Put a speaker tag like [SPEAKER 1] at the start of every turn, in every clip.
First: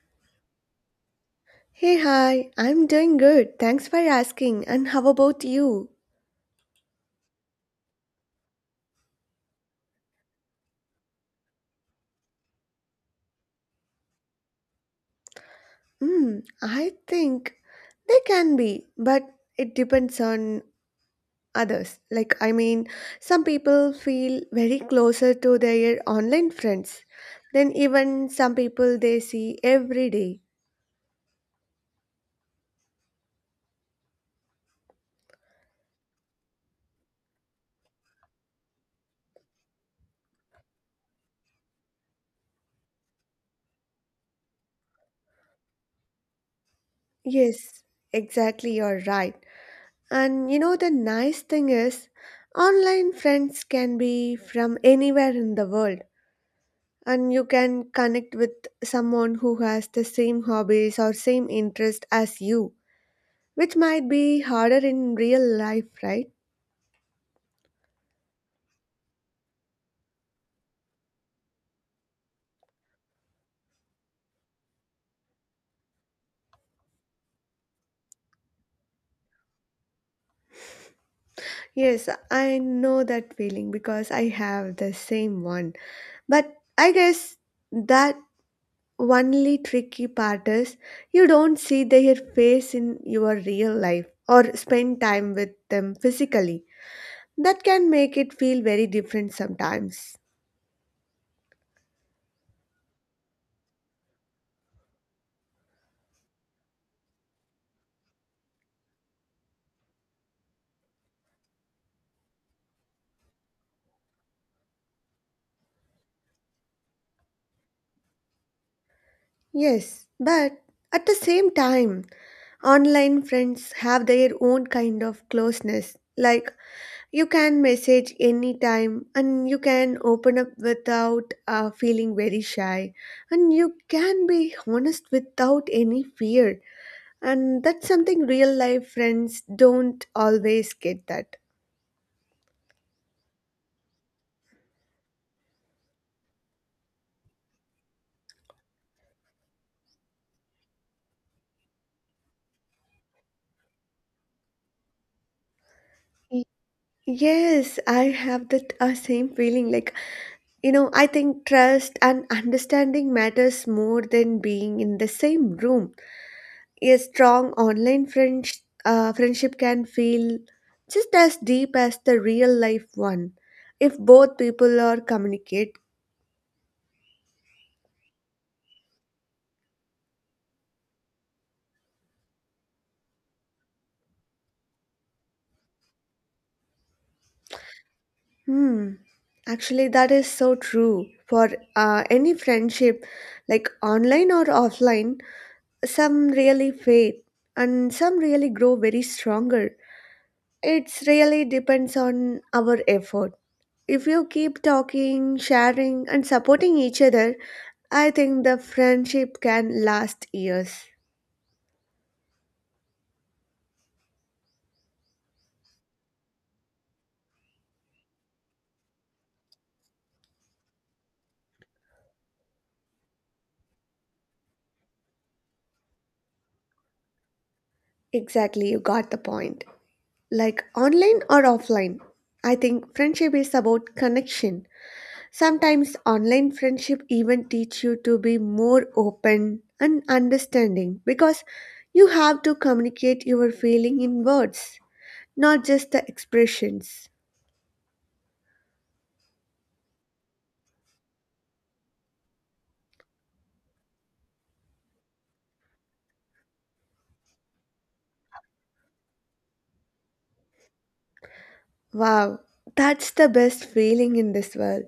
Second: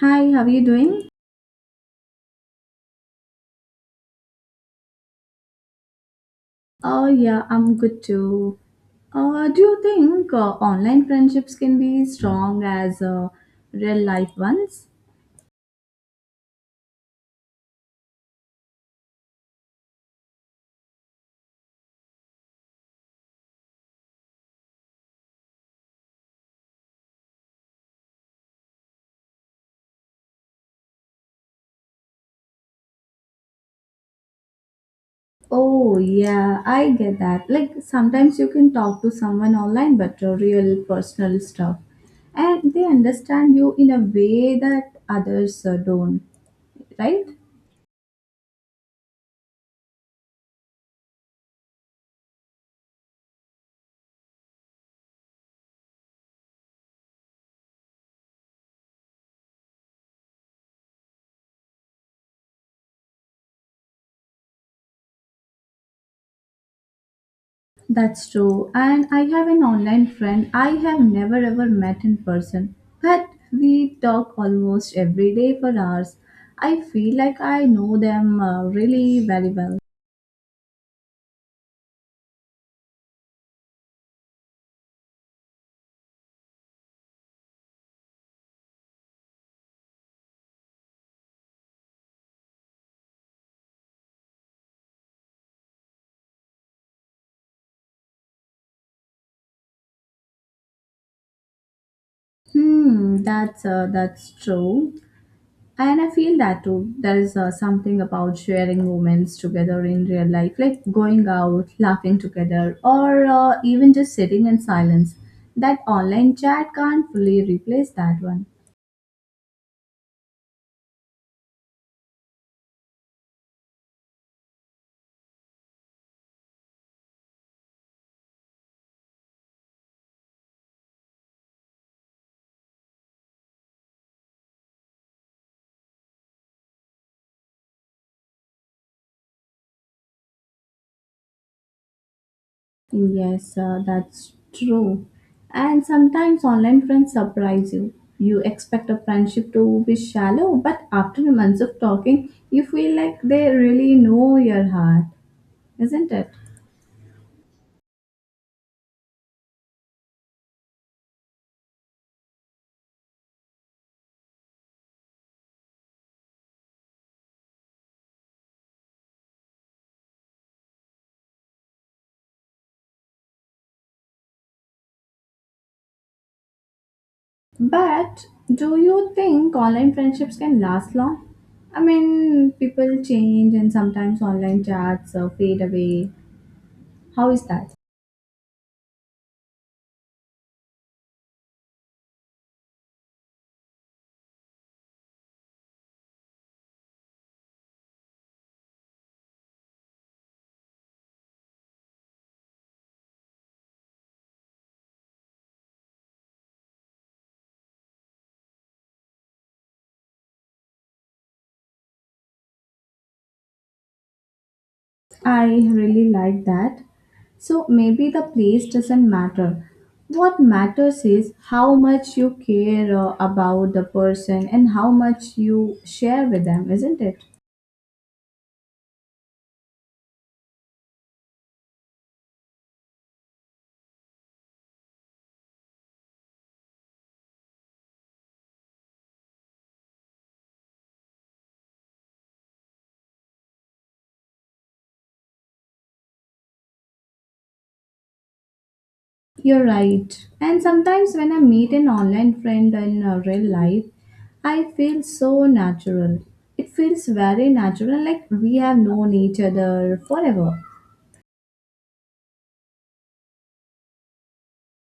[SPEAKER 1] Hi, how are you doing?
[SPEAKER 2] Hey, hi, I'm doing good. Thanks for asking. And how about you?
[SPEAKER 1] Oh, yeah, I'm good too. Do you think online friendships can be strong as real life ones?
[SPEAKER 2] Hmm, I think they can be, but it depends on others. Like, I mean, some people feel very closer to their online friends than even some people they see every day.
[SPEAKER 1] Oh, yeah, I get that. Like sometimes you can talk to someone online, but real personal stuff, and they understand you in a way that others don't, right?
[SPEAKER 2] Yes, exactly, you're right. And you know, the nice thing is, online friends can be from anywhere in the world and you can connect with someone who has the same hobbies or same interest as you, which might be harder in real life, right?
[SPEAKER 1] That's true. And I have an online friend I have never ever met in person, but we talk almost every day for hours. I feel like I know them really very well.
[SPEAKER 2] Yes, I know that feeling because I have the same one. But I guess that only tricky part is you don't see their face in your real life or spend time with them physically. That can make it feel very different sometimes.
[SPEAKER 1] Hmm, that's true. And I feel that too. There is something about sharing moments together in real life, like going out, laughing together, or even just sitting in silence. That online chat can't fully replace that one.
[SPEAKER 2] Yes, but at the same time, online friends have their own kind of closeness. Like, you can message anytime and you can open up without feeling very shy, and you can be honest without any fear. And that's something real life friends don't always get that.
[SPEAKER 1] Yes, that's true. And sometimes online friends surprise you. You expect a friendship to be shallow, but after months of talking, you feel like they really know your heart, isn't it?
[SPEAKER 2] Y- Yes, I have that same feeling. Like, I think trust and understanding matters more than being in the same room. A strong online friends, friendship can feel just as deep as the real life one if both people are communicate.
[SPEAKER 1] But do you think online friendships can last long? I mean, people change and sometimes online chats fade away. How is that?
[SPEAKER 2] Hmm. Actually, that is so true for any friendship, like online or offline. Some really fade and some really grow very stronger. It's really depends on our effort. If you keep talking, sharing, and supporting each other, I think the friendship can last years.
[SPEAKER 1] I really like that. So maybe the place doesn't matter. What matters is how much you care about the person and how much you share with them, isn't it?
[SPEAKER 2] Exactly, you got the point. Like online or offline, I think friendship is about connection. Sometimes online friendship even teach you to be more open and understanding because you have to communicate your feeling in words, not just the expressions.
[SPEAKER 1] You're right. And sometimes when I meet an online friend in real life, I feel so natural. It feels very natural, like we have known each other forever.
[SPEAKER 2] Wow, that's the best feeling in this world.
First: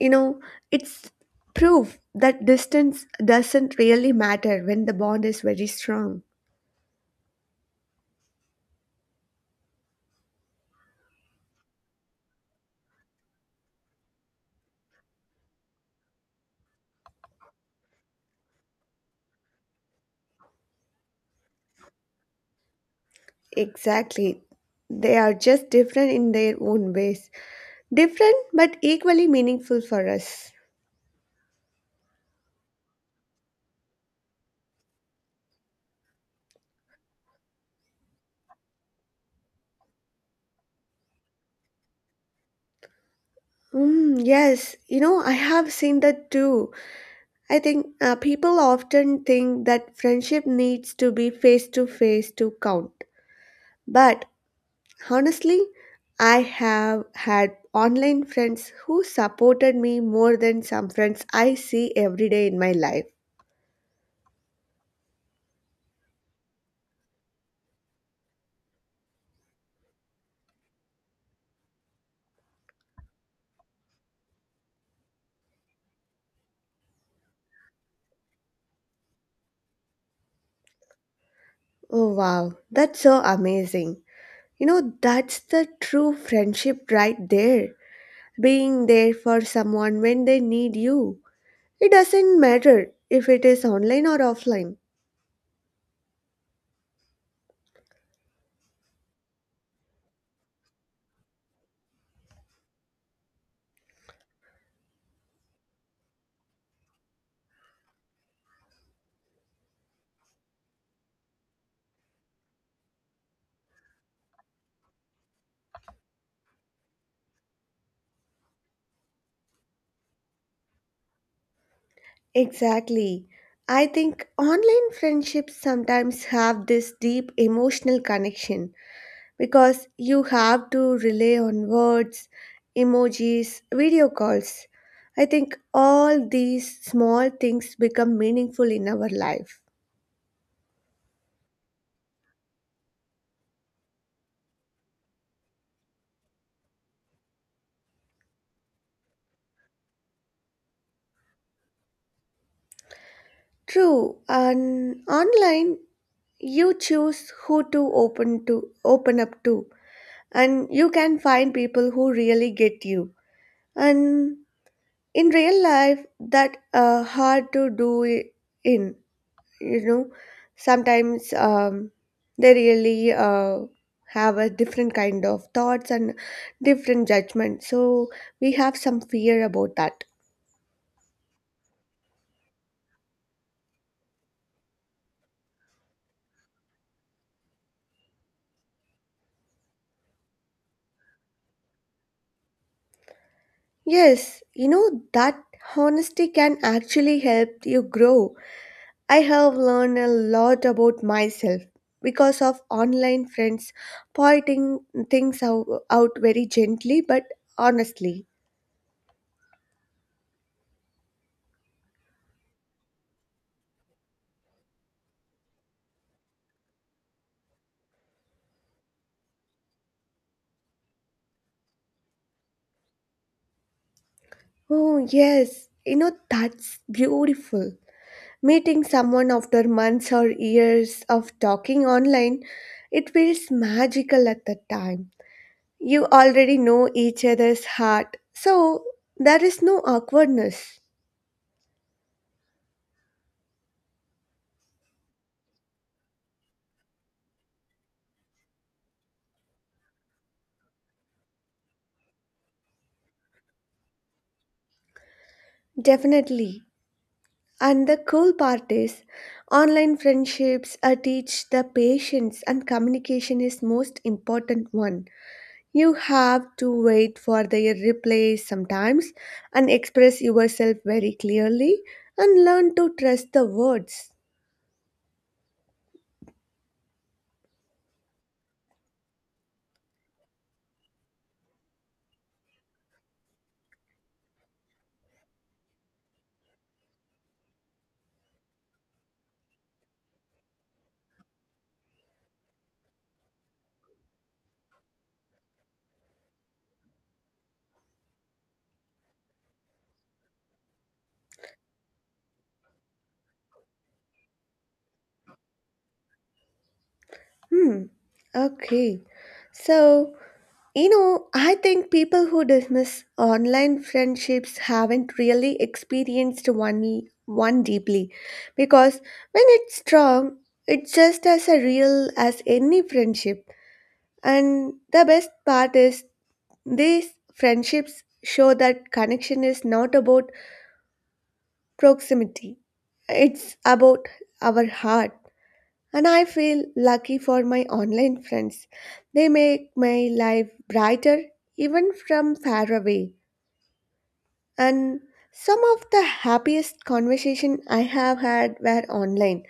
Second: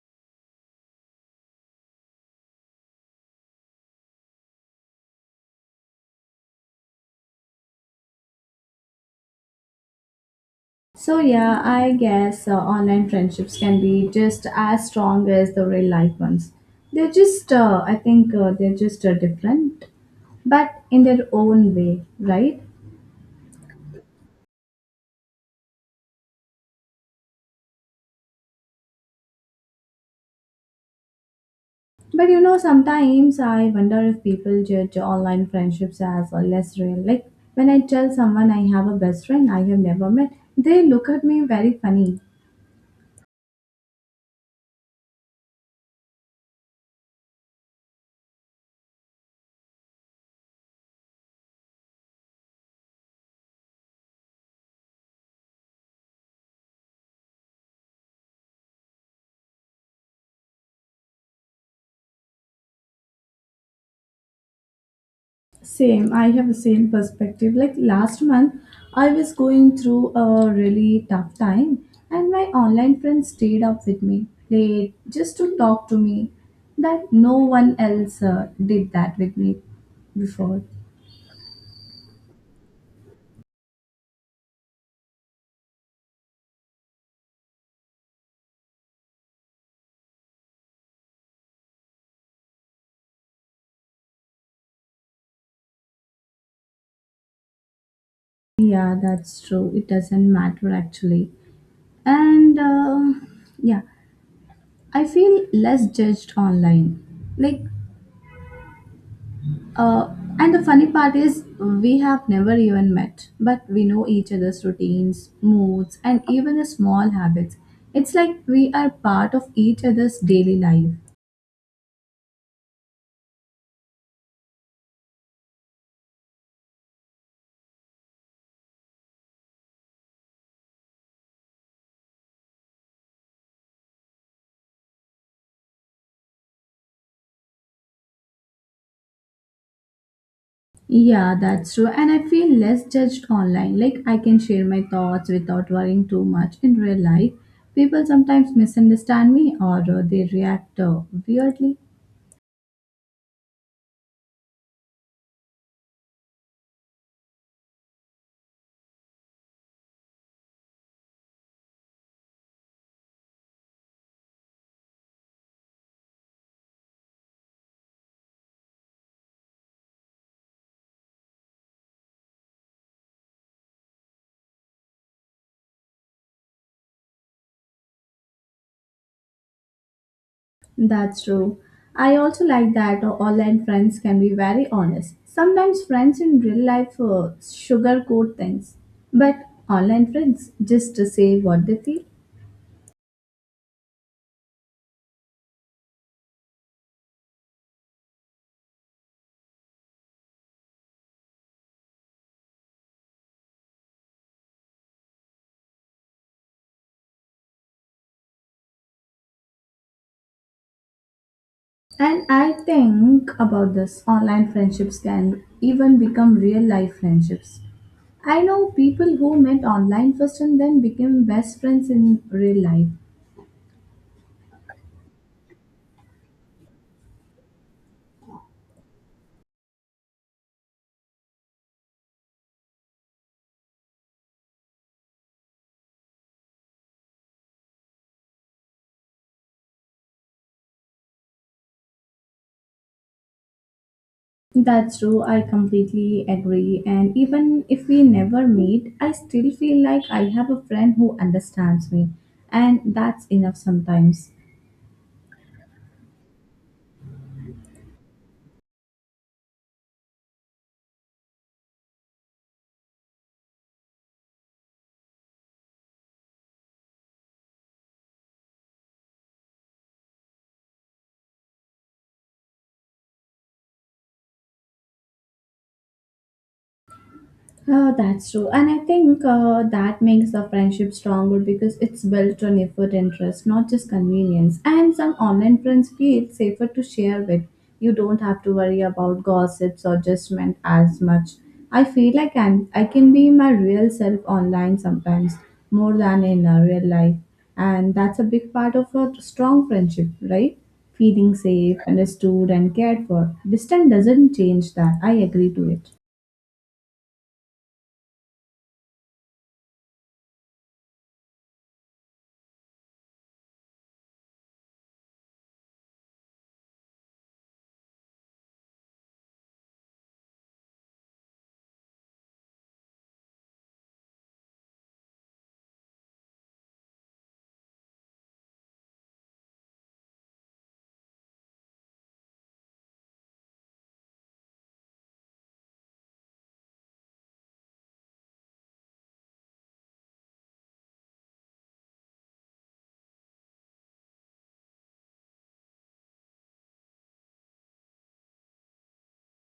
[SPEAKER 2] You know, it's proof that distance doesn't really matter when the bond is very strong.
[SPEAKER 1] So yeah, I guess online friendships can be just as strong as the real life ones. They're just, I think they're just different, but in their own way, right?
[SPEAKER 2] Exactly. They are just different in their own ways. Different but equally meaningful for us.
[SPEAKER 1] But you know, sometimes I wonder if people judge online friendships as less real. Like when I tell someone I have a best friend I have never met, they look at me very funny.
[SPEAKER 2] Mm, yes, I have seen that too. I think people often think that friendship needs to be face to face to count. But honestly, I have had online friends who supported me more than some friends I see every day in my life.
[SPEAKER 1] Same, I have the same perspective. Like last month, I was going through a really tough time, and my online friend stayed up with me late just to talk to me. That no one else did that with me before.
[SPEAKER 2] Oh wow, that's so amazing. You know, that's the true friendship right there. Being there for someone when they need you. It doesn't matter if it is online or offline.
[SPEAKER 1] Yeah, that's true. It doesn't matter actually. And yeah, I feel less judged online. Like Uh, and the funny part is, we have never even met, but we know each other's routines, moods, and even the small habits. It's like we are part of each other's daily life.
[SPEAKER 2] Exactly. I think online friendships sometimes have this deep emotional connection because you have to rely on words, emojis, video calls. I think all these small things become meaningful in our life.
[SPEAKER 1] Yeah, that's true. And I feel less judged online. Like I can share my thoughts without worrying too much in real life. People sometimes misunderstand me or they react weirdly.
[SPEAKER 2] True, and online you choose who to open up to, and you can find people who really get you. And in real life, that hard to do. I- in you know sometimes they really have a different kind of thoughts and different judgment, so we have some fear about that.
[SPEAKER 1] That's true. I also like that online friends can be very honest. Sometimes friends in real life sugarcoat things, but online friends just to say what they feel.
[SPEAKER 2] Yes, you know that honesty can actually help you grow. I have learned a lot about myself because of online friends pointing things out very gently, but honestly.
[SPEAKER 1] And I think about this online friendships can even become real life friendships. I know people who met online first and then became best friends in real life.
[SPEAKER 2] Oh yes, that's beautiful. Meeting someone after months or years of talking online, it feels magical at the time. You already know each other's heart, so there is no awkwardness.
[SPEAKER 1] That's true, I completely agree. And even if we never meet, I still feel like I have a friend who understands me, and that's enough sometimes.
[SPEAKER 2] Definitely. And the cool part is, online friendships teach the patience and communication is most important one. You have to wait for their replies sometimes, and express yourself very clearly, and learn to trust the words.
[SPEAKER 1] Oh, that's true. And I think that makes the friendship stronger because it's built on effort and trust, not just convenience. And some online friends feel safer to share with. You don't have to worry about gossips or judgment as much. I feel like I can be my real self online sometimes, more than in real life. And that's a big part of a strong friendship, right? Feeling safe, understood, and cared for. Distance doesn't change that. I agree to it.
[SPEAKER 2] Hmm. Okay. So, I think people who dismiss online friendships haven't really experienced one deeply, because when it's strong, it's just as a real as any friendship. And the best part is these friendships show that connection is not about proximity. It's about our heart. And I feel lucky for my online friends. They make my life brighter even from far away. And some of the happiest conversation I have had were online,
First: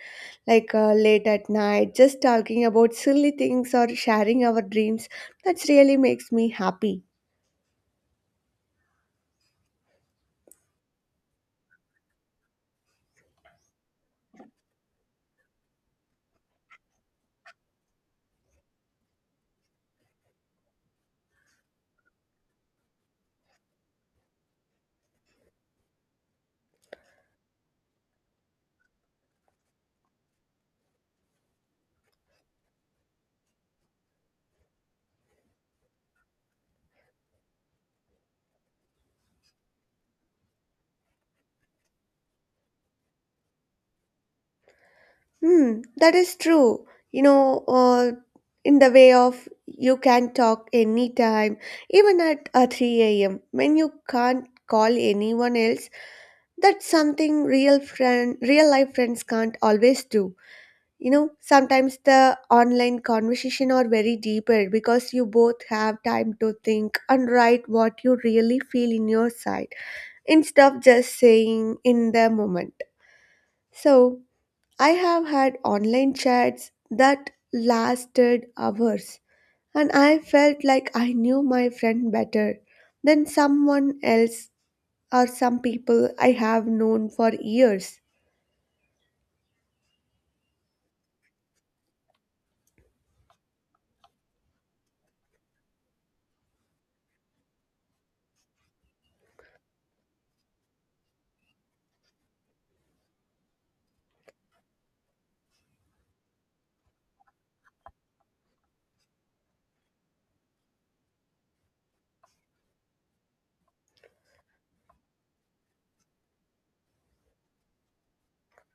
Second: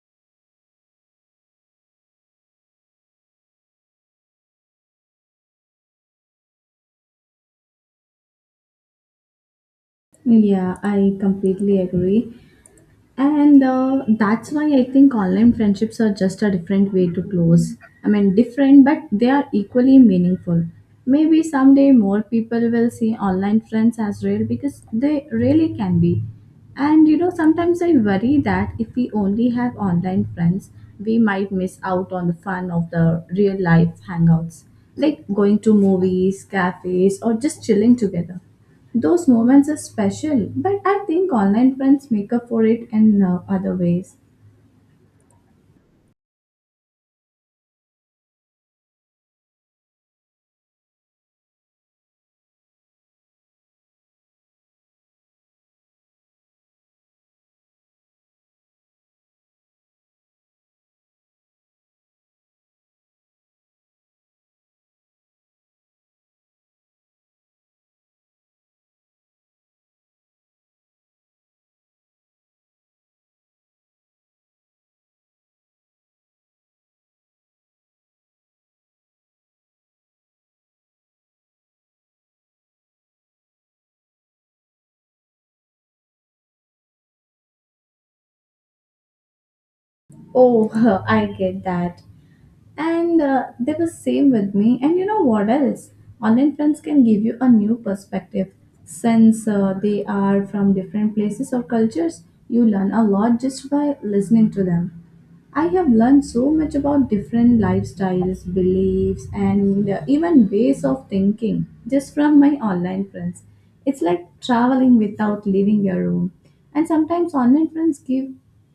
[SPEAKER 2] like late at night, just talking about silly things or sharing our dreams. That really makes me happy.
[SPEAKER 1] Yeah, I completely agree. And that's why I think online friendships are just a different way to close. I mean, different, but they are equally meaningful. Maybe someday more people will see online friends as real because they really can be. And you know, sometimes I worry that if we only have online friends, we might miss out on the fun of the real life hangouts, like going to movies, cafes, or just chilling together. Those moments are special, but I think online friends make up for it in other ways.
[SPEAKER 2] Hmm, that is true. You know, in the way of you can talk anytime, even at 3 a.m. when you can't call anyone else. That's something real life friends can't always do. You know, sometimes the online conversation are very deeper because you both have time to think and write what you really feel in your side, instead of just saying in the moment. So. I have had online chats that lasted hours, and I felt like I knew my friend better than someone else or some people I have known for years.
[SPEAKER 1] Oh, I get that. And they were same with me. And you know what else? Online friends can give you a new perspective. Since they are from different places or cultures, you learn a lot just by listening to them. I have learned so much about different lifestyles, beliefs, and even ways of thinking just from my online friends. It's like traveling without leaving your room. And sometimes online friends give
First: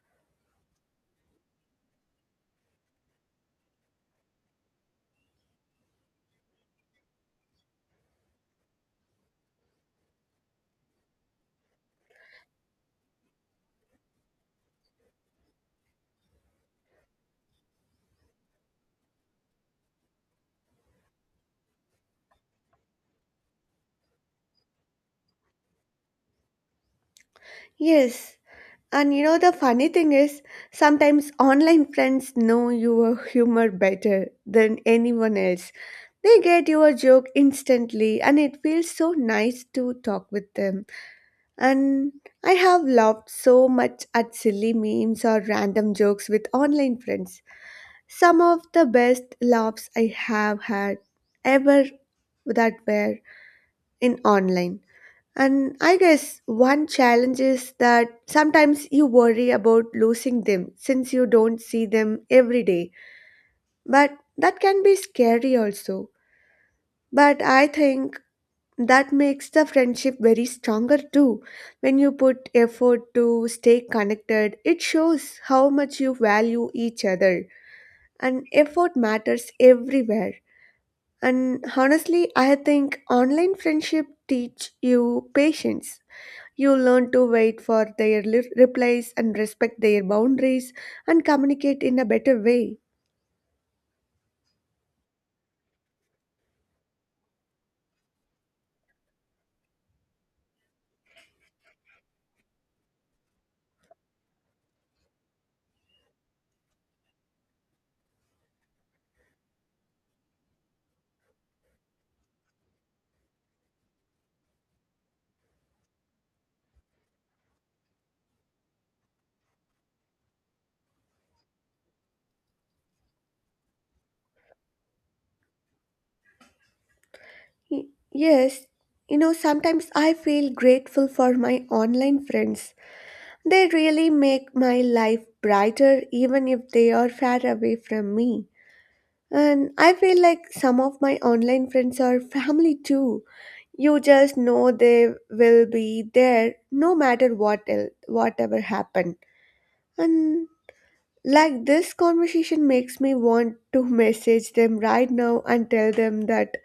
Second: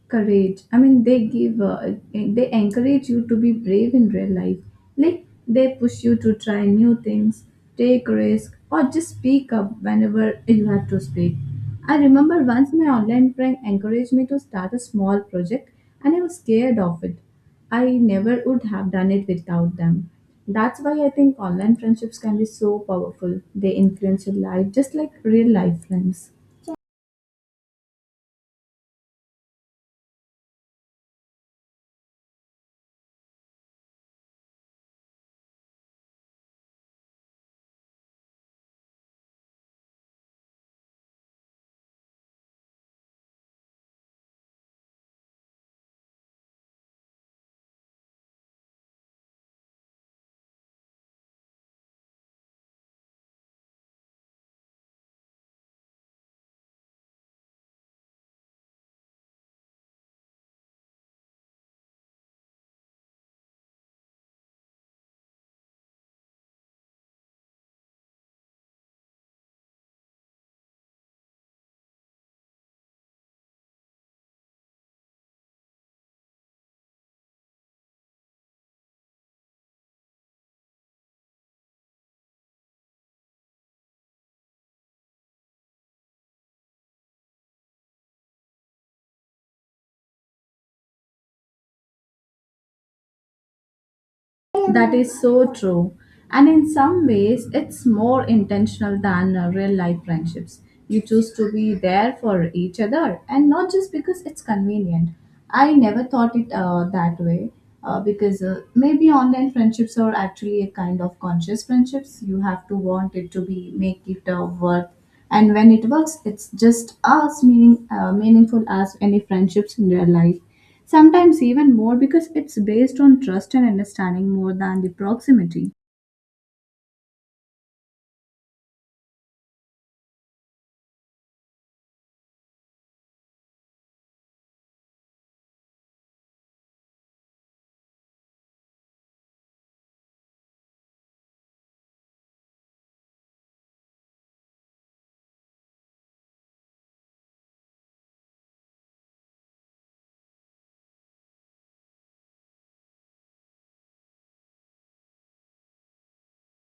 [SPEAKER 1] courage. I mean, they encourage you to be brave in real life. Like they push you to try new things, take risk, or just speak up whenever you have to speak. I remember once my online friend encouraged me to start a small project and I was scared of it. I never would have done it without them. That's why I think online friendships can be so powerful. They influence your life just like real life friends.
[SPEAKER 2] Yes, and you know the funny thing is, sometimes online friends know your humor better than anyone else. They get your joke instantly, and it feels so nice to talk with them. And I have laughed so much at silly memes or random jokes with online friends. Some of the best laughs I have had ever, that were in online. And I guess one challenge is that sometimes you worry about losing them since you don't see them every day. But that can be scary also. But I think that makes the friendship very stronger too. When you put effort to stay connected, it shows how much you value each other, and effort matters everywhere. And honestly, I think online friendship teach you patience. You learn to wait for their replies and respect their boundaries, and communicate in a better way.
[SPEAKER 1] That is so true. And in some ways, it's more intentional than real life friendships. You choose to be there for each other and not just because it's convenient. I never thought it that way, because maybe online friendships are actually a kind of conscious friendships. You have to want it to be, make it worth. And when it works, it's just as meaningful as any friendships in real life. Sometimes even more because it's based on trust and understanding more than the proximity.
[SPEAKER 2] Y- yes, sometimes I feel grateful for my online friends. They really make my life brighter even if they are far away from me. And I feel like some of my online friends are family too. You just know they will be there no matter whatever happened. And like this conversation makes me want to message them right now and tell them that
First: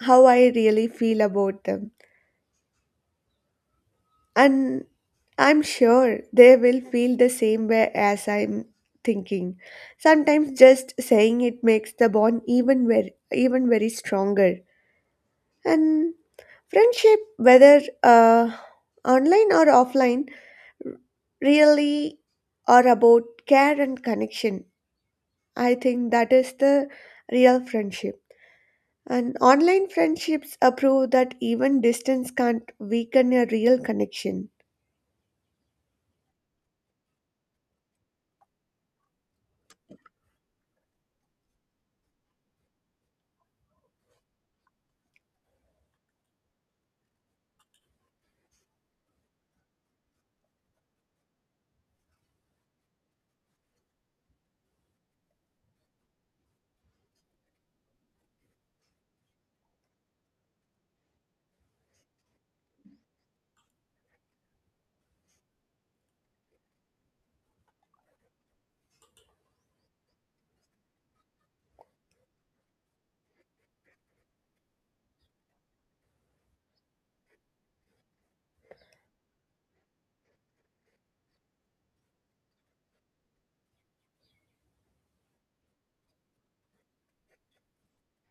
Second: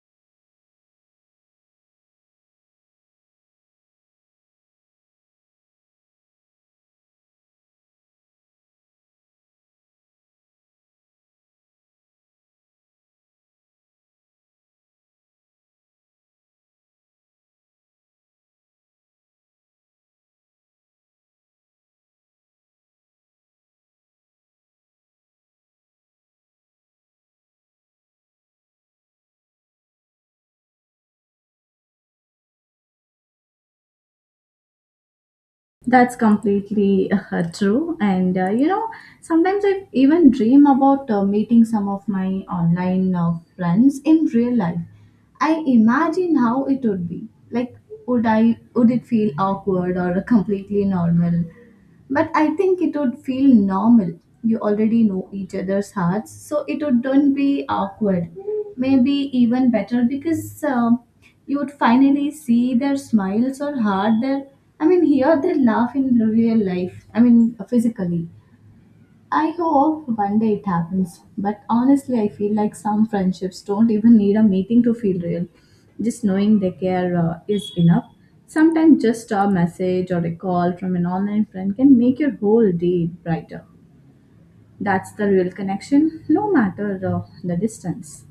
[SPEAKER 2] how I really feel about them. And I'm sure they will feel the same way as I'm thinking. Sometimes just saying it makes the bond even very stronger. And friendship, whether online or offline, really are about care and connection. I think that is the real friendship. And online friendships prove that even distance can't weaken a real connection.
[SPEAKER 1] That's completely true. And you know, sometimes I even dream about meeting some of my online friends in real life. I imagine how it would be. Like, would it feel awkward or completely normal? But I think it would feel normal. You already know each other's hearts, so it wouldn't do be awkward, maybe even better because you would finally see their smiles or hear their laugh in real life, I mean physically. I hope one day it happens, but honestly, I feel like some friendships don't even need a meeting to feel real. Just knowing they care is enough. Sometimes just a message or a call from an online friend can make your whole day brighter. That's the real connection, no matter the distance.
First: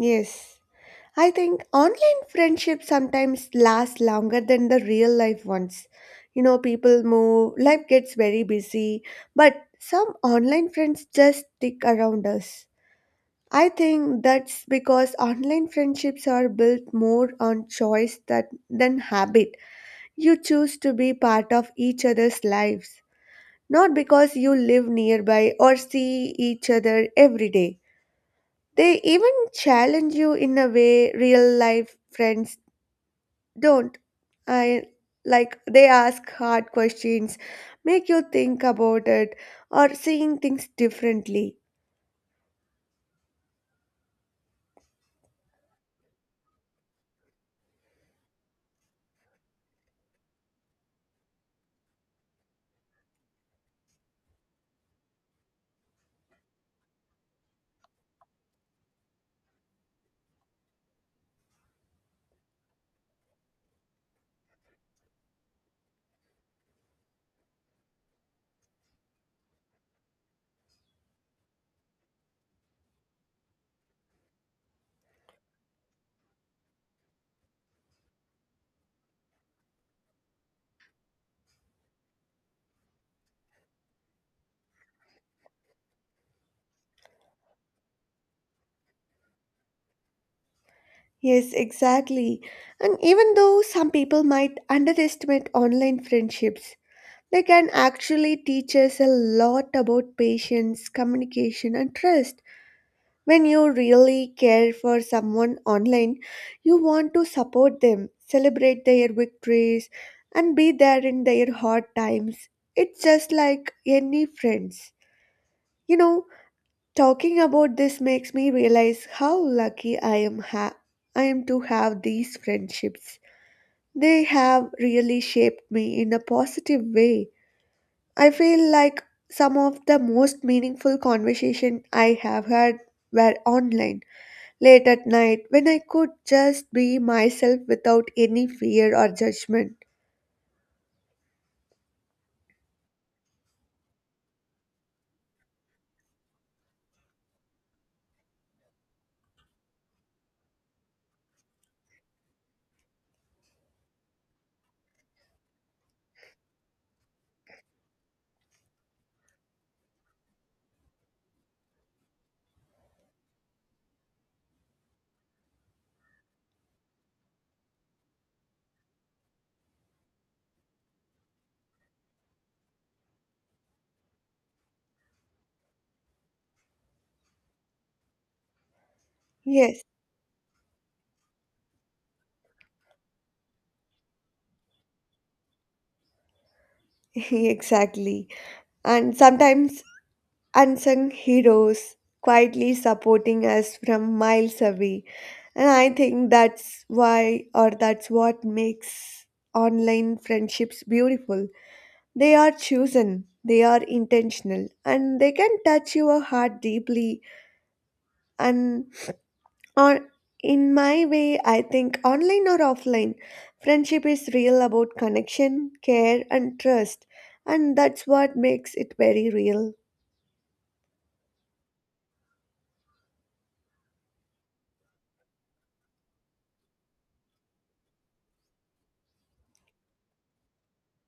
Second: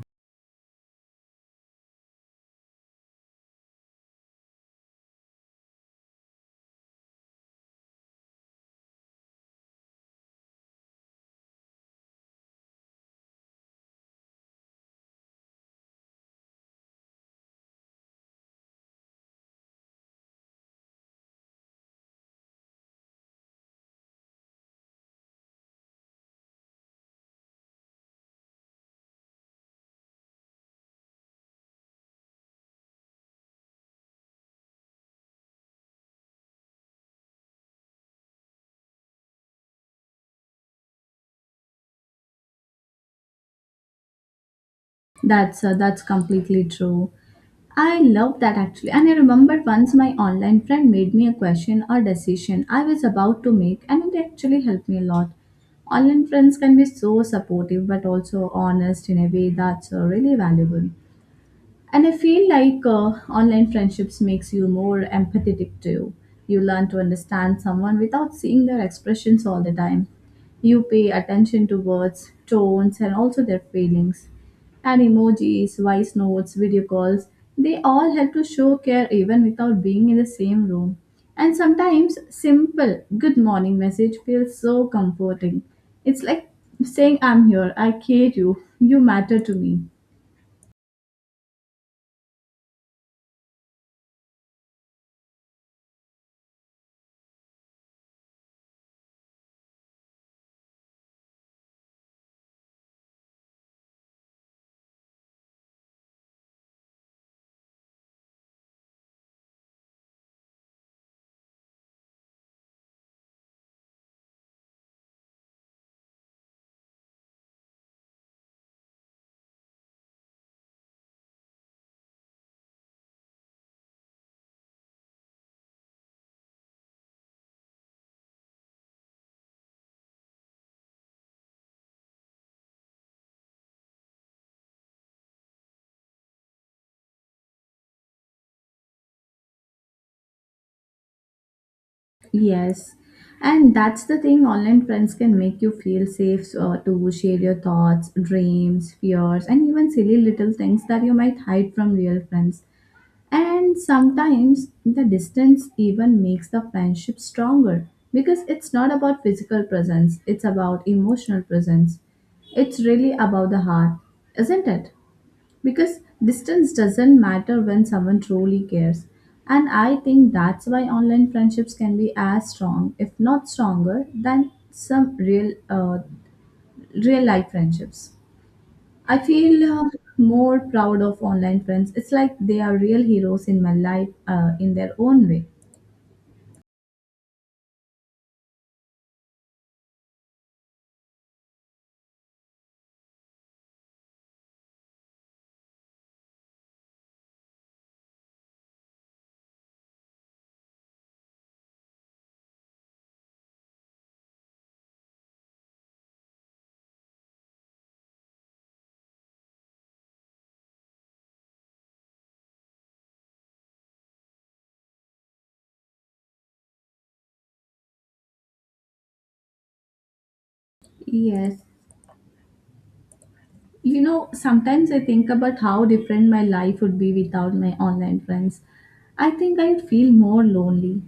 [SPEAKER 2] Yes. I think online friendships sometimes last longer than the real life ones. You know, people move, life gets very busy, but some online friends just stick around us. I think that's because online friendships are built more on choice than habit. You choose to be part of each other's lives, not because you live nearby or see each other every day. They even challenge you in a way real life friends don't. I Like, they ask hard questions, make you think about it, or seeing things differently.
[SPEAKER 1] That's completely true. I love that actually. And I remember once my online friend made me a question or decision I was about to make, and it actually helped me a lot. Online friends can be so supportive but also honest in a way that's really valuable. And I feel like online friendships makes you more empathetic too. You learn to understand someone without seeing their expressions all the time. You pay attention to words, tones and also their feelings, and emojis, voice notes, video calls, they all help to show care even without being in the same room. And sometimes simple good morning message feels so comforting. It's like saying, I'm here, I care you, matter to me.
[SPEAKER 2] Yes, exactly. And even though some people might underestimate online friendships, they can actually teach us a lot about patience, communication, and trust. When you really care for someone online, you want to support them, celebrate their victories, and be there in their hard times. It's just like any friends. You know, talking about this makes me realize how lucky I am to have these friendships. They have really shaped me in a positive way. I feel like some of the most meaningful conversation I have had were online, late at night, when I could just be myself without any fear or judgment.
[SPEAKER 1] Yes, and that's the thing. Online friends can make you feel safe to share your thoughts, dreams, fears, and even silly little things that you might hide from real friends. And sometimes the distance even makes the friendship stronger because it's not about physical presence, it's about emotional presence. It's really about the heart, isn't it? Because distance doesn't matter when someone truly cares. And I think that's why online friendships can be as strong, if not stronger, than some real life friendships. I feel
[SPEAKER 2] Yes,
[SPEAKER 1] more proud of online friends. It's like they are real heroes in my life in their own way.
[SPEAKER 2] exactly. And sometimes unsung heroes quietly supporting us from miles away. And I think that's why, or that's what makes online friendships beautiful. They are chosen, they are intentional, and they can touch your heart deeply. And Or in my way, I think online or offline, friendship is real about connection, care, and trust, and that's what makes it very real.
[SPEAKER 1] Yes. You know, sometimes I think about how different my life would be without my online friends. I think I'd feel more lonely.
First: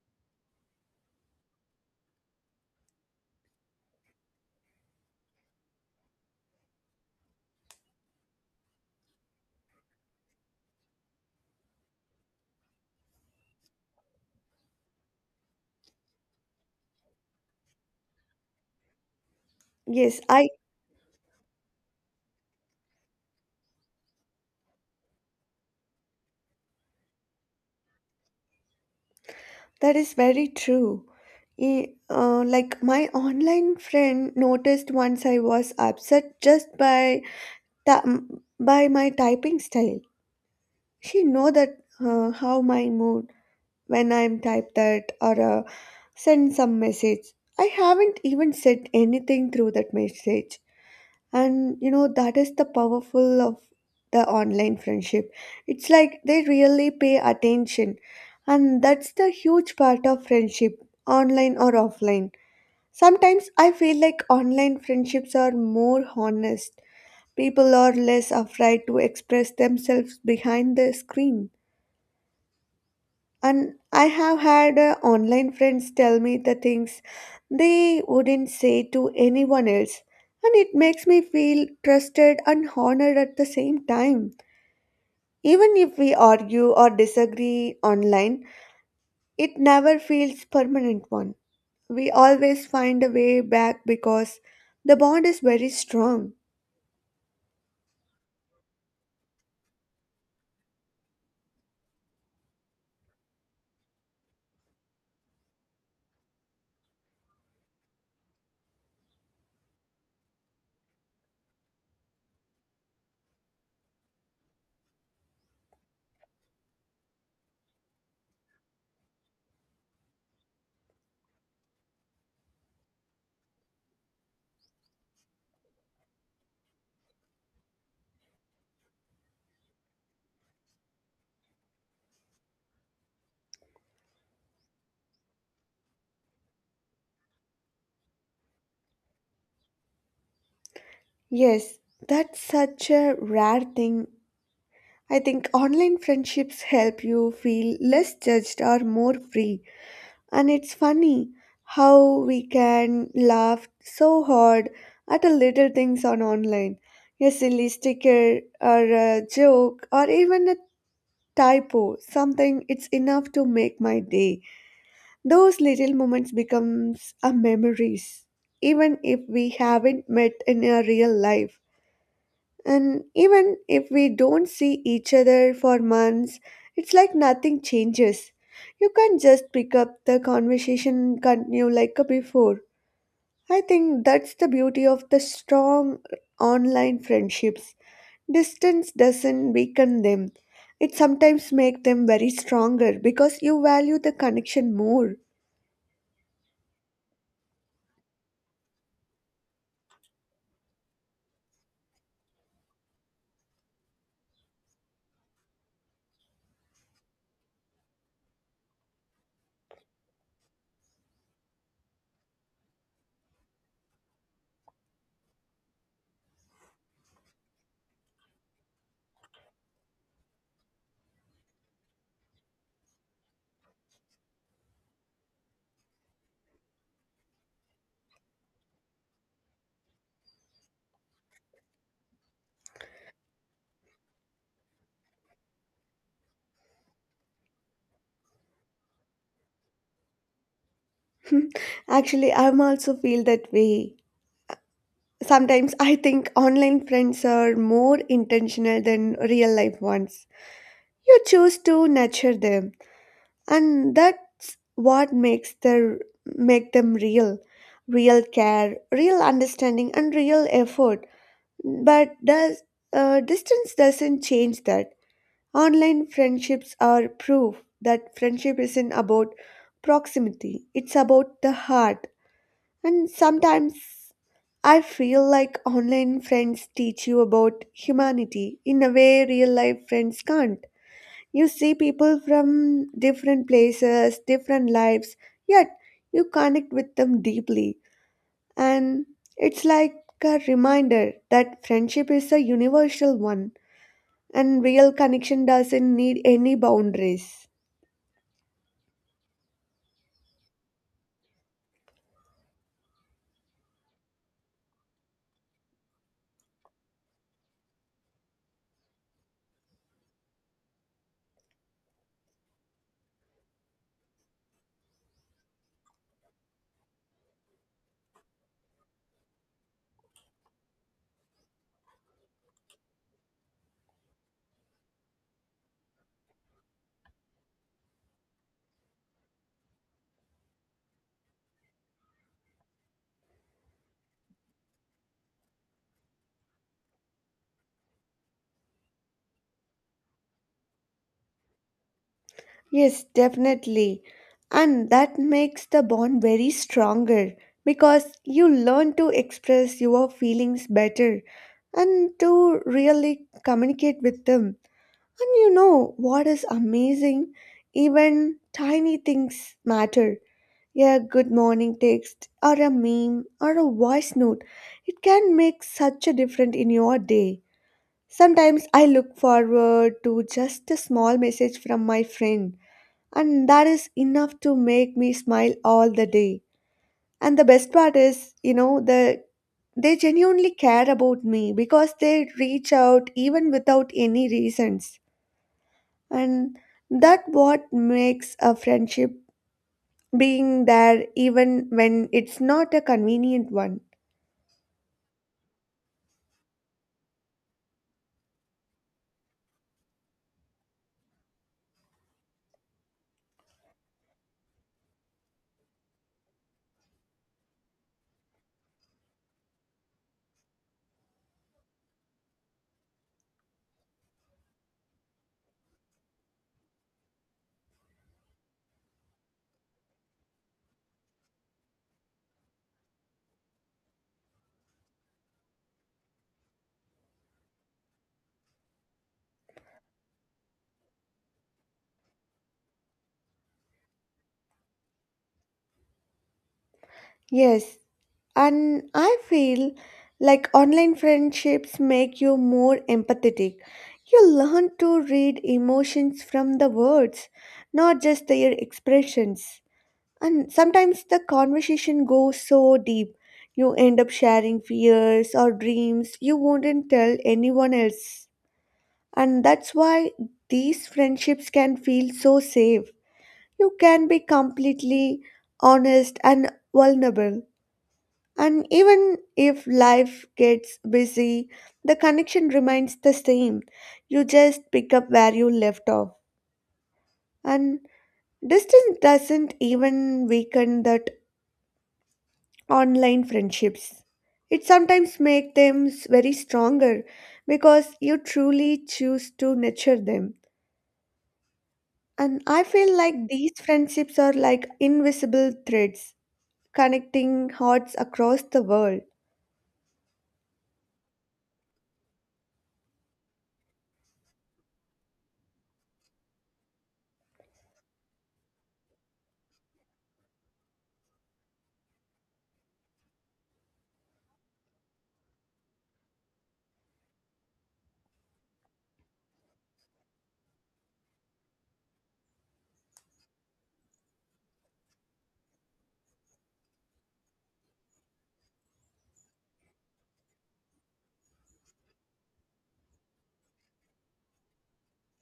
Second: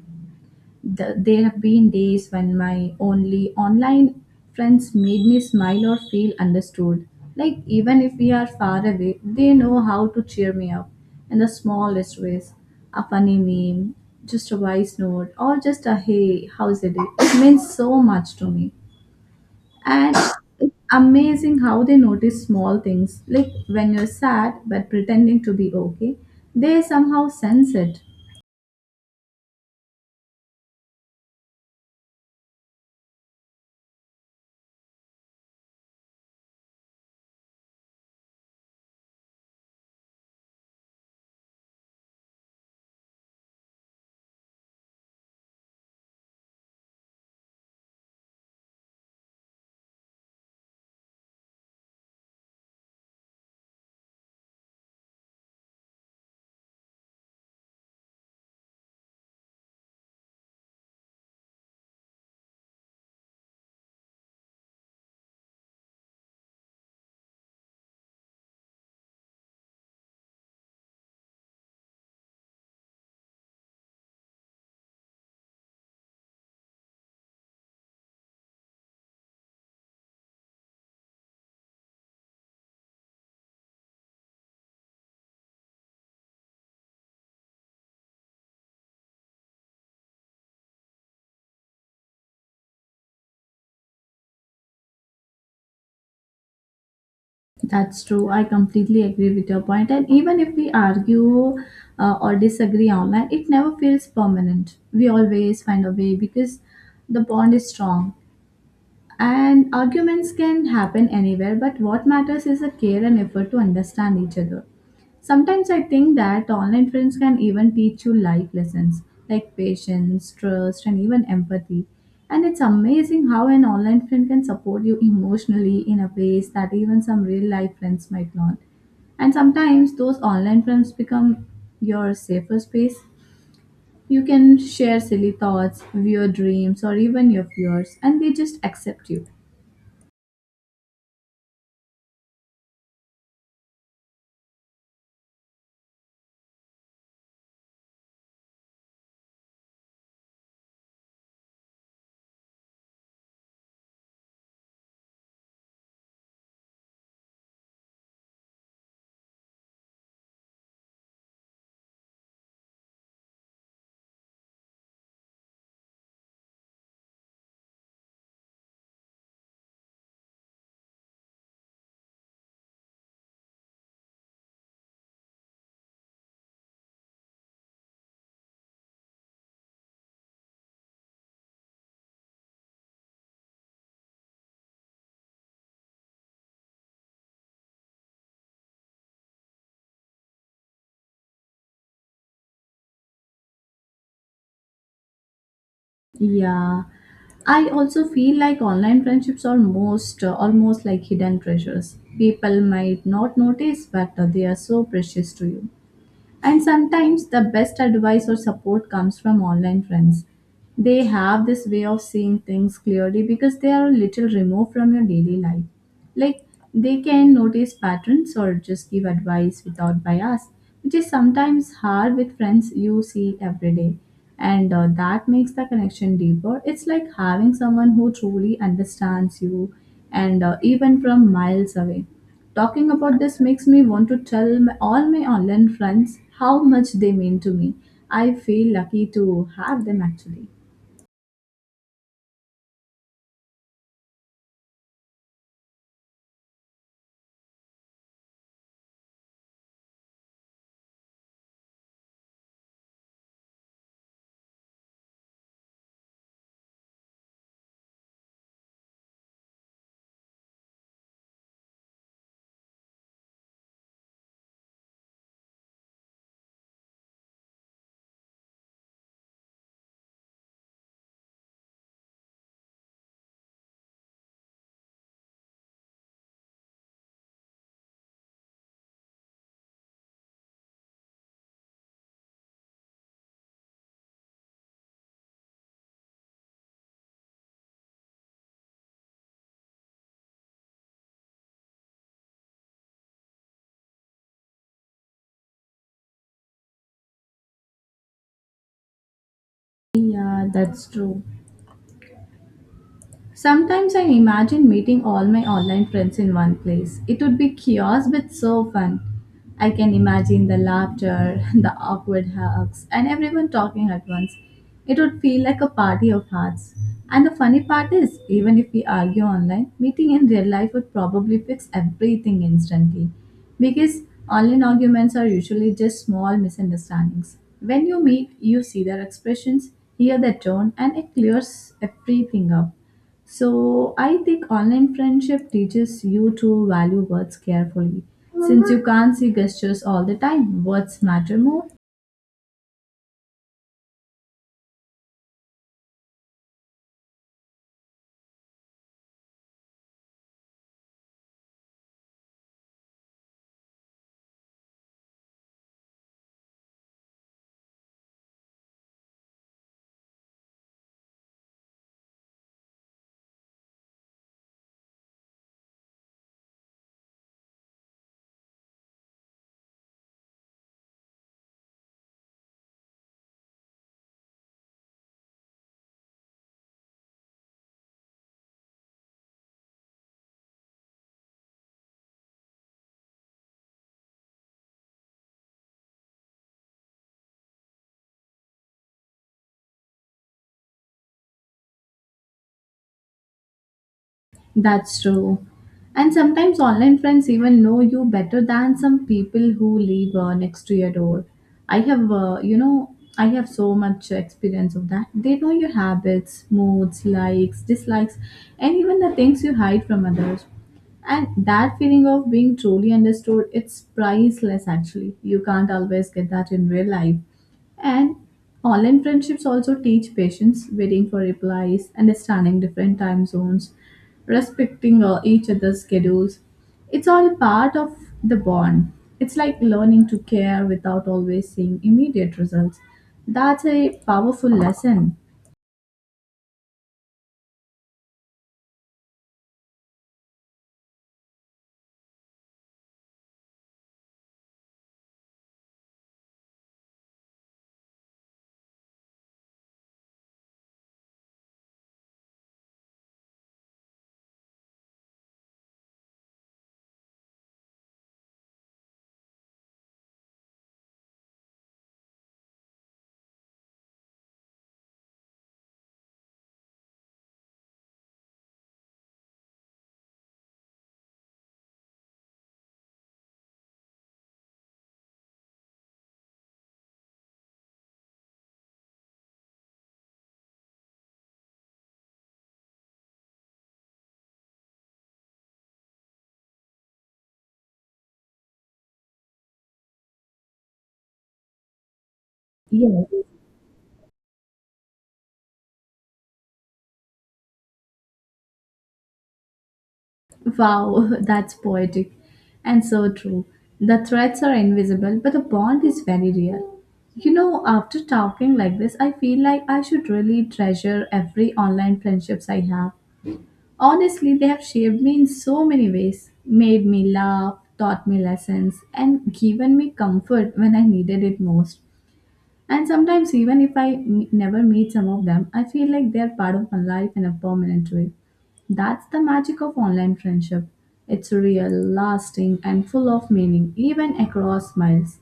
[SPEAKER 1] There have been days when my only online friends made me smile or feel understood. Like, even if we are far away, they know how to cheer me up in the smallest ways. A funny meme, just a voice note, or just a hey, how's it? It means so much to me. And
[SPEAKER 2] Yes, I
[SPEAKER 1] it's amazing how they notice small things, like when you're sad but pretending to be okay, they somehow sense it.
[SPEAKER 2] that is very true. Like, my online friend noticed once I was upset just by ta- by my typing style. She know that how my mood when I'm type that, or send some message. I haven't even said anything through that message. And you know, that is the powerful of the online friendship. It's like they really pay attention. And that's the huge part of friendship, online or offline. Sometimes I feel like online friendships are more honest. People are less afraid to express themselves behind the screen. And I have had online friends tell me the things they wouldn't say to anyone else. And it makes me feel trusted and honored at the same time. Even if we argue or disagree online, it never feels permanent one. We always find a way back because the bond is very strong.
[SPEAKER 1] That's true. I completely agree with your point. And even if we argue or disagree online, it never feels permanent. We always find a way because the bond is strong. And arguments can happen anywhere, but what matters is the care and effort to understand each other. Sometimes I think that online friends can even teach you life lessons like patience, trust, and even empathy. And it's amazing how an online friend can support you emotionally in a ways that even some real life friends might not. And sometimes those online friends become your safer space. You can share silly thoughts, your dreams, or even your fears, and they just accept you.
[SPEAKER 2] Yes, that's such a rare thing. I think online friendships help you feel less judged or more free. And it's funny how we can laugh so hard at the little things on online. A silly sticker or a joke or even a typo, something it's enough to make my day. Those little moments becomes a memories even if we haven't met in a real life. And even if we don't see each other for months, it's like nothing changes. You can't just pick up the conversation and continue like before. I think that's the beauty of the strong online friendships. Distance doesn't weaken them. It sometimes makes them very stronger because you value the connection more.
[SPEAKER 1] Yeah. I also feel like online friendships are most almost like hidden treasures. People might not notice, but they are so precious to you. And sometimes the best advice or support comes from online friends. They have this way of seeing things clearly because they are a little removed from your daily life. Like they can notice patterns or just give advice without bias, which is sometimes hard with friends you see every day. And that makes the connection deeper. It's like having someone who truly understands you and even from miles away. Talking about this makes me want to tell my, all my online friends how much they mean to me. I feel lucky to have them actually.
[SPEAKER 2] Actually, I'm also feel that way. Sometimes I think online friends are more intentional than real life ones. You choose to nurture them, and that's what makes the make them real. Real care, real understanding, and real effort. But does distance doesn't change that. Online friendships are proof that friendship isn't about proximity. It's about the heart. And sometimes I feel like online friends teach you about humanity in a way real life friends can't. You see people from different places, different lives, yet you connect with them deeply. And it's like a reminder that friendship is a universal one and real connection doesn't need any boundaries.
[SPEAKER 1] Yeah, that's true. Sometimes I imagine meeting all my online friends in one place. It would be chaos but so fun. I can imagine the laughter, the awkward hugs, and everyone talking at once. It would feel like a party of hearts. And the funny part is, even if we argue online, meeting in real life would probably fix everything instantly. Because online arguments are usually just small misunderstandings. When you meet, you see their expressions, hear their tone, and it clears everything up. So I think online friendship teaches you to value words carefully. Since you can't see gestures all the time, words matter more.
[SPEAKER 2] Yes, definitely. And that makes the bond very stronger because you learn to express your feelings better and to really communicate with them. And you know what is amazing? Even tiny things matter. A good morning text, or a meme, or a voice note. It can make such a difference in your day. Sometimes I look forward to just a small message from my friend, and that is enough to make me smile all the day. And the best part is, you know, the they genuinely care about me because they reach out even without any reasons, and that what makes a friendship being there even when it's not a convenient one.
[SPEAKER 1] That's true. And sometimes online friends even know you better than some people who live next to your door. I have, I have so much experience of that. They know your habits, moods, likes, dislikes, and even the things you hide from others. And that feeling of being truly understood, it's priceless actually. You can't always get that in real life. And online friendships also teach patience, waiting for replies, understanding different time zones, respecting each other's schedules. It's all part of the bond. It's like learning to care without always seeing immediate results. That's a powerful lesson.
[SPEAKER 2] Yes, and I feel like online friendships make you more empathetic. You learn to read emotions from the words, not just their expressions. And sometimes the conversation goes so deep you end up sharing fears or dreams you wouldn't tell anyone else. And that's why these friendships can feel so safe. You can be completely honest and vulnerable. And even if life gets busy, the connection remains the same. You just pick up where you left off. And distance doesn't even weaken that online friendships. It sometimes makes them very stronger because you truly choose to nurture them. And I feel
[SPEAKER 1] Yes.
[SPEAKER 2] like these friendships are like invisible threads connecting hearts across the world.
[SPEAKER 1] Wow, that's poetic and so true. The threats are invisible, but the bond is very real. You know, after talking like this, I feel like I should really treasure every online friendships I have. Honestly, they have shaped me in so many ways, made me laugh, taught me lessons, and given me comfort when I needed it most. And sometimes, even if never meet some of them, I feel like they're part of my life in a permanent way. That's the magic of online friendship. It's real, lasting, and full of meaning, even across miles.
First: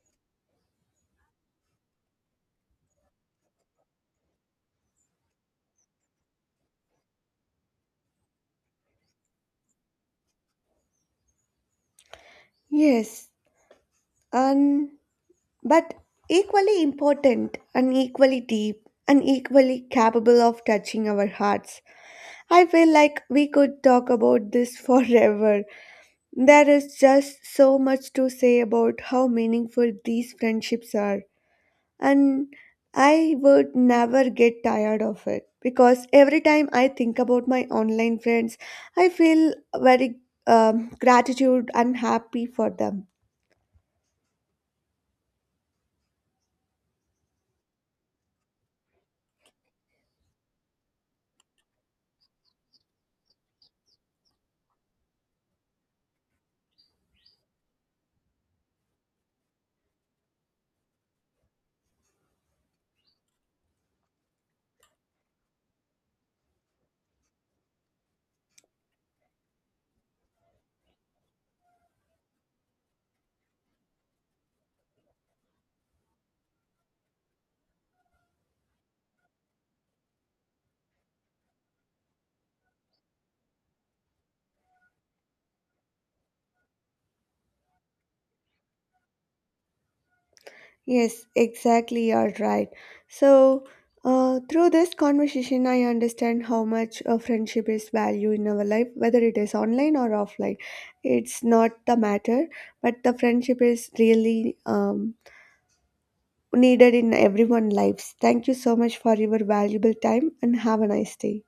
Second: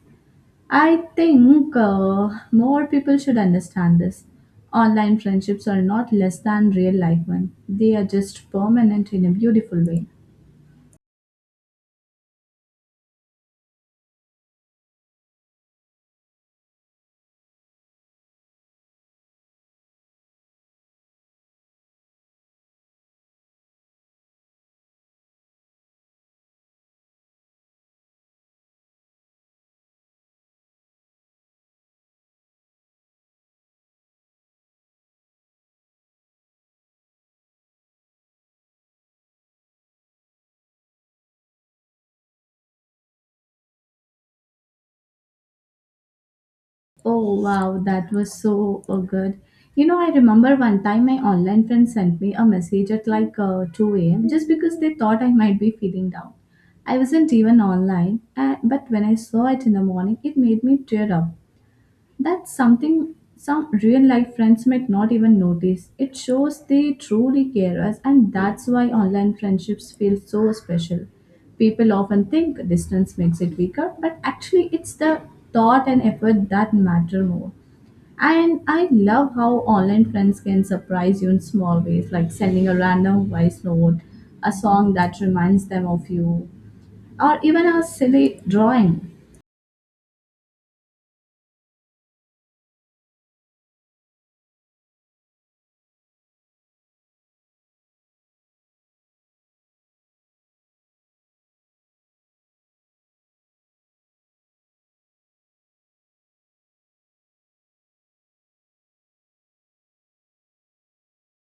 [SPEAKER 1] I think more people should understand this. Online friendships are not less than real life ones, they are just permanent in a beautiful way.
[SPEAKER 2] Yes, and but equally important and equally deep and equally capable of touching our hearts. I feel like we could talk about this forever. There is just so much to say about how meaningful these friendships are. And I would never get tired of it because every time I think about my online friends, I feel very gratitude and happy for them.
[SPEAKER 1] Oh wow, that was so good. You know, I remember one time my online friend sent me a message at like 2 a.m. just because they thought I might be feeling down. I wasn't even online, but when I saw it in the morning, it made me tear up. That's something some real life friends might not even notice. It shows they truly care us, and that's why online friendships feel so special. People often think distance makes it weaker, but actually, it's the thought and effort that matter more. And I love how online friends can surprise you in small ways, like sending a random voice note, a song that reminds them of you, or even a silly drawing.
[SPEAKER 2] Yes, exactly, you're right. So, through this conversation, I understand how much a friendship is value in our life, whether it is online or offline. It's not the matter, but the friendship is really needed in everyone's lives. Thank you so much for your valuable time and have a nice day.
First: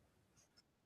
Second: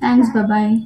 [SPEAKER 1] Thanks, bye bye.